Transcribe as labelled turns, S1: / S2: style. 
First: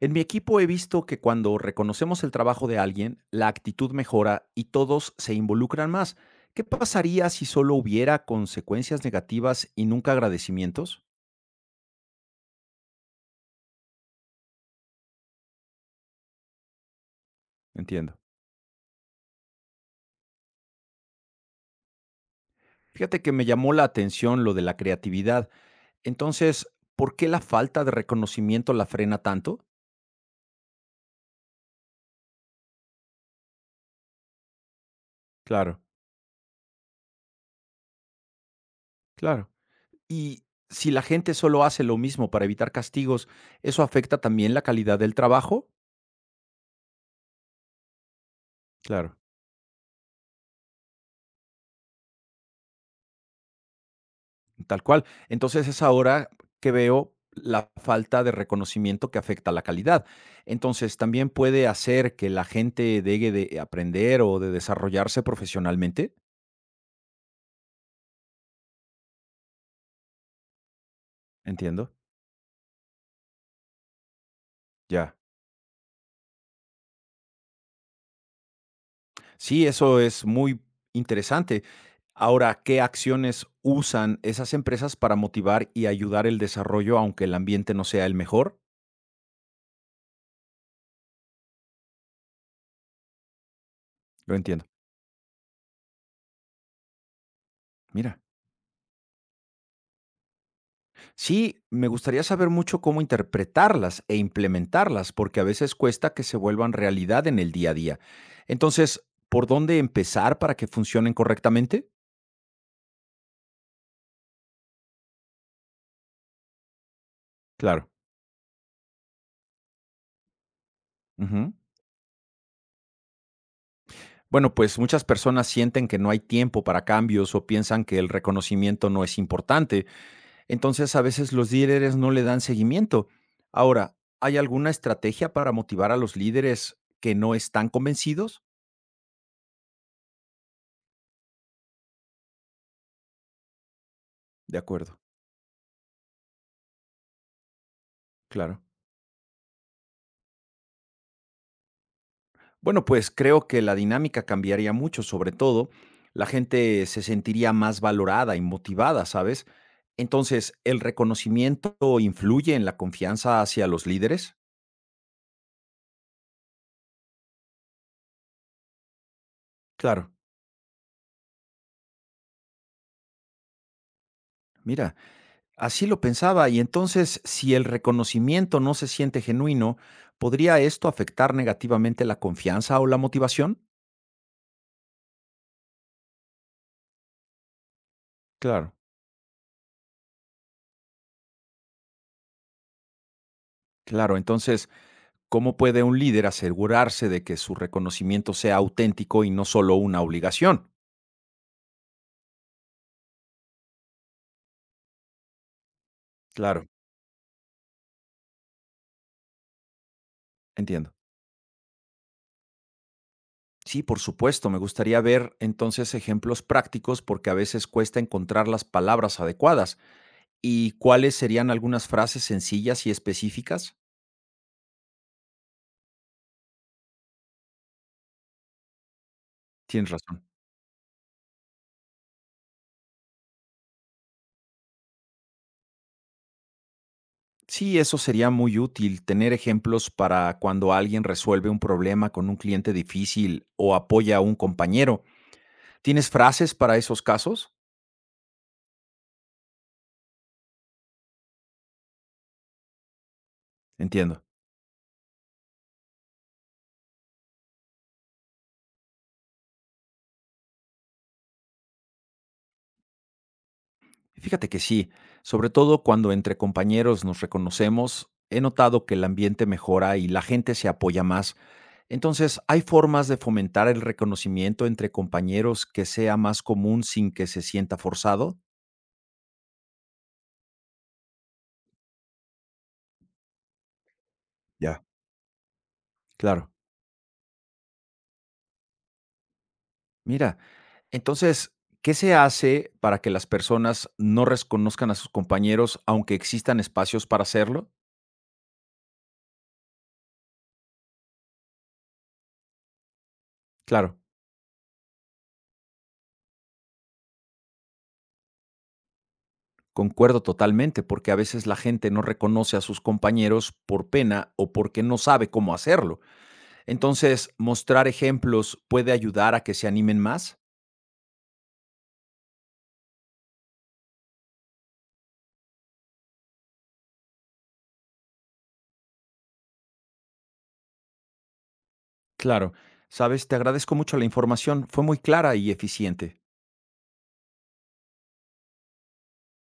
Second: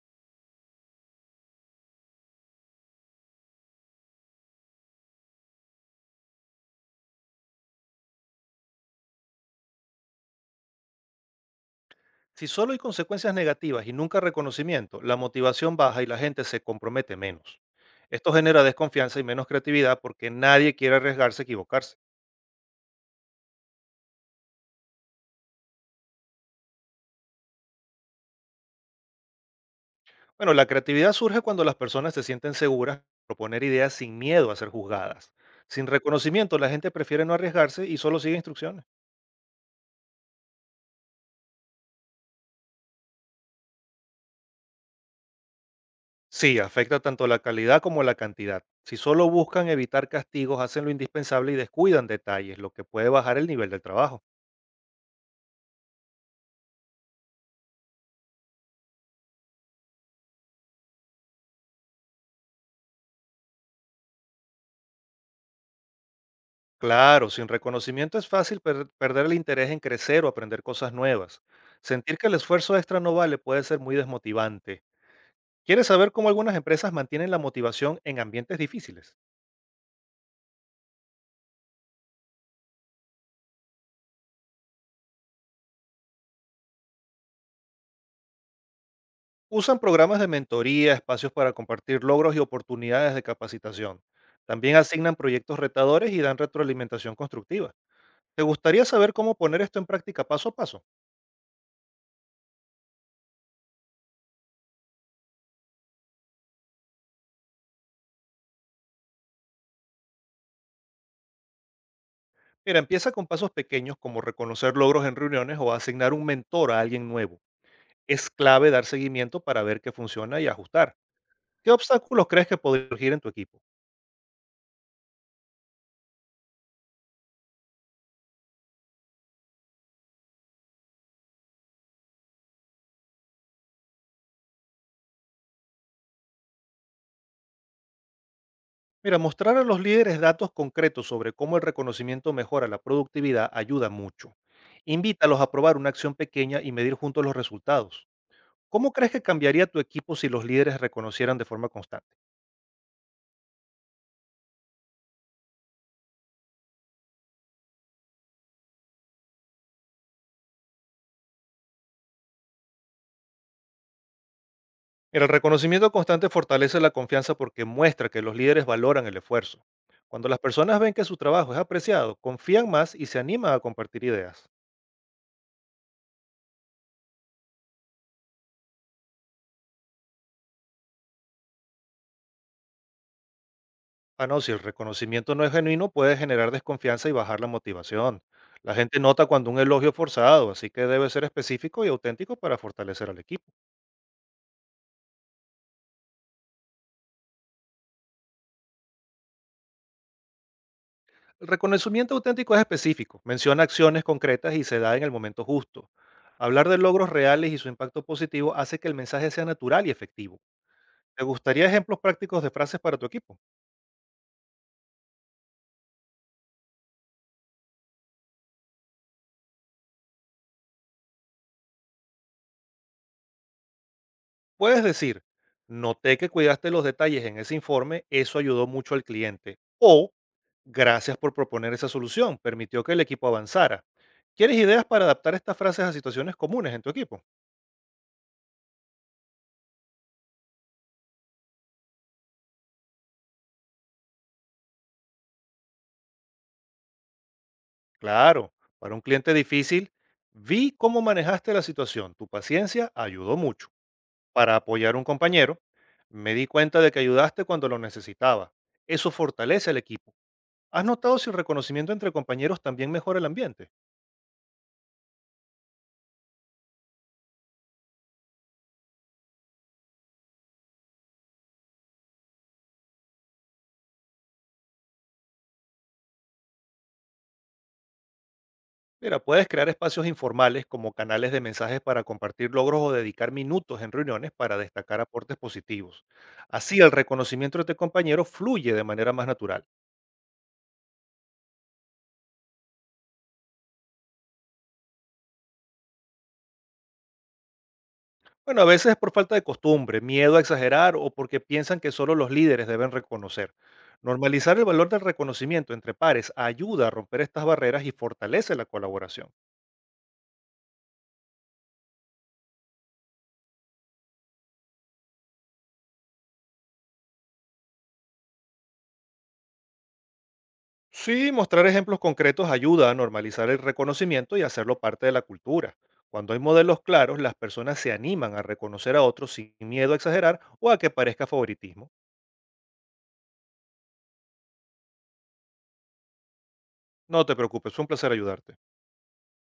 S1: En mi equipo he visto que cuando reconocemos el trabajo de alguien, la actitud mejora y todos se involucran más. ¿Qué pasaría si solo hubiera consecuencias negativas y nunca agradecimientos?
S2: Si solo hay consecuencias negativas y nunca reconocimiento, la motivación baja y la gente se compromete menos.
S1: Entiendo.
S2: Esto genera desconfianza y menos creatividad porque nadie quiere arriesgarse a equivocarse.
S1: Fíjate que me llamó la atención lo de la creatividad. Entonces, ¿por qué la falta de reconocimiento la frena tanto?
S2: Bueno, la creatividad surge cuando las personas se sienten seguras, proponer ideas sin miedo a ser juzgadas.
S1: Claro,
S2: Sin reconocimiento, la gente prefiere no arriesgarse y solo sigue instrucciones.
S1: claro. Y si la gente solo hace lo mismo para evitar castigos, ¿eso afecta también la calidad del trabajo?
S2: Sí, afecta tanto la calidad como la cantidad. Si
S1: Claro.
S2: solo buscan evitar castigos, hacen lo indispensable y descuidan detalles, lo que puede bajar el nivel del trabajo.
S1: Tal cual. Entonces es ahora que veo la falta de reconocimiento que afecta a la calidad. Entonces, también puede hacer que la gente deje de aprender o de desarrollarse profesionalmente.
S2: Claro, sin reconocimiento es fácil perder el interés en crecer o aprender cosas nuevas.
S1: Entiendo.
S2: Sentir que el esfuerzo extra no vale puede ser muy desmotivante.
S1: Ya.
S2: ¿Quieres saber cómo algunas empresas mantienen la motivación en ambientes difíciles?
S1: Sí, eso es muy interesante. Ahora, ¿qué acciones usan esas empresas para motivar y ayudar el desarrollo, aunque el ambiente no sea el mejor?
S2: Usan programas de mentoría, espacios para compartir logros y oportunidades de capacitación.
S1: Lo entiendo.
S2: También asignan proyectos retadores y dan retroalimentación constructiva.
S1: Mira.
S2: ¿Te gustaría saber cómo poner esto en práctica paso a paso?
S1: Sí, me gustaría saber mucho cómo interpretarlas e implementarlas, porque a veces cuesta que se vuelvan realidad en el día a día. Entonces, ¿por dónde empezar para que funcionen correctamente?
S2: Mira, empieza con pasos pequeños como reconocer logros en reuniones o asignar un mentor a alguien nuevo.
S1: Claro.
S2: Es clave dar seguimiento para ver qué funciona y ajustar.
S1: Ujú.
S2: ¿Qué obstáculos crees que podría surgir en tu equipo?
S1: Bueno, pues muchas personas sienten que no hay tiempo para cambios o piensan que el reconocimiento no es importante. Entonces, a veces los líderes no le dan seguimiento. Ahora, ¿hay alguna estrategia para motivar a los líderes que no están convencidos?
S2: Mira, mostrar a los líderes datos concretos sobre cómo el reconocimiento mejora la productividad ayuda mucho.
S1: De acuerdo,
S2: Invítalos a probar una acción pequeña y medir juntos los resultados.
S1: claro.
S2: ¿Cómo crees que cambiaría tu equipo si los líderes reconocieran de forma constante?
S1: Bueno, pues creo que la dinámica cambiaría mucho, sobre todo la gente se sentiría más valorada y motivada, ¿sabes? Entonces, ¿el reconocimiento influye en la confianza hacia los líderes?
S2: Mira, el reconocimiento constante fortalece la confianza porque muestra que los líderes valoran el esfuerzo.
S1: Claro.
S2: Cuando las personas ven que su trabajo es apreciado, confían más y se animan a compartir ideas.
S1: Mira, así lo pensaba y entonces si el reconocimiento no se siente genuino, ¿podría esto afectar negativamente la confianza o la motivación?
S2: Ah, no, si el reconocimiento no es genuino, puede generar desconfianza y bajar la motivación.
S1: Claro.
S2: La gente nota cuando un elogio es forzado, así que debe ser específico y auténtico para fortalecer al equipo.
S1: Claro, entonces, ¿cómo puede un líder asegurarse de que su reconocimiento sea auténtico y no solo una obligación?
S2: El reconocimiento auténtico es específico, menciona acciones concretas y se da en el momento justo.
S1: Claro.
S2: Hablar de logros reales y su impacto positivo hace que el mensaje sea natural y efectivo.
S1: Entiendo.
S2: ¿Te gustaría ejemplos prácticos de frases para tu equipo?
S1: Sí, por supuesto. Me gustaría ver entonces ejemplos prácticos porque a veces cuesta encontrar las palabras adecuadas. ¿Y cuáles serían algunas frases sencillas y específicas?
S2: Puedes decir, noté que cuidaste los detalles en ese informe, eso ayudó mucho al cliente.
S1: Tienes
S2: O
S1: razón.
S2: gracias por proponer esa solución, permitió que el equipo avanzara. ¿Quieres ideas para adaptar estas frases a situaciones comunes en tu equipo?
S1: Sí, eso sería muy útil, tener ejemplos para cuando alguien resuelve un problema con un cliente difícil o apoya a un compañero. ¿Tienes frases para esos casos?
S2: Claro, para un cliente difícil, vi cómo manejaste la situación, tu paciencia ayudó mucho.
S1: Entiendo.
S2: Para apoyar a un compañero, me di cuenta de que ayudaste cuando lo necesitaba. Eso fortalece al equipo. ¿Has notado si el reconocimiento entre compañeros también mejora el ambiente?
S1: Fíjate que sí, sobre todo cuando entre compañeros nos reconocemos, he notado que el ambiente mejora y la gente se apoya más. Entonces, ¿hay formas de fomentar el reconocimiento entre compañeros que sea más común sin que se sienta forzado?
S2: Mira, puedes crear espacios informales como canales de mensajes para compartir logros o dedicar minutos en reuniones para
S1: Ya.
S2: destacar aportes positivos.
S1: Claro.
S2: Así el reconocimiento de tu compañero fluye de manera más natural.
S1: Mira, entonces, ¿qué se hace para que las personas no reconozcan a sus compañeros aunque existan espacios para hacerlo?
S2: Bueno, a veces es por falta de costumbre, miedo a exagerar o porque piensan que solo los líderes deben reconocer.
S1: Claro.
S2: Normalizar el valor del reconocimiento entre pares ayuda a romper estas barreras y fortalece la colaboración.
S1: Concuerdo totalmente, porque a veces la gente no reconoce a sus compañeros por pena o porque no sabe cómo hacerlo. Entonces, mostrar ejemplos puede ayudar a que se animen más.
S2: Sí, mostrar ejemplos concretos ayuda a normalizar el reconocimiento y hacerlo parte de la cultura. Cuando hay modelos claros, las personas se animan a reconocer a otros sin miedo a exagerar o a que parezca favoritismo.
S1: Claro, sabes, te agradezco mucho la información, fue muy clara y eficiente.
S2: No te preocupes, fue un placer ayudarte.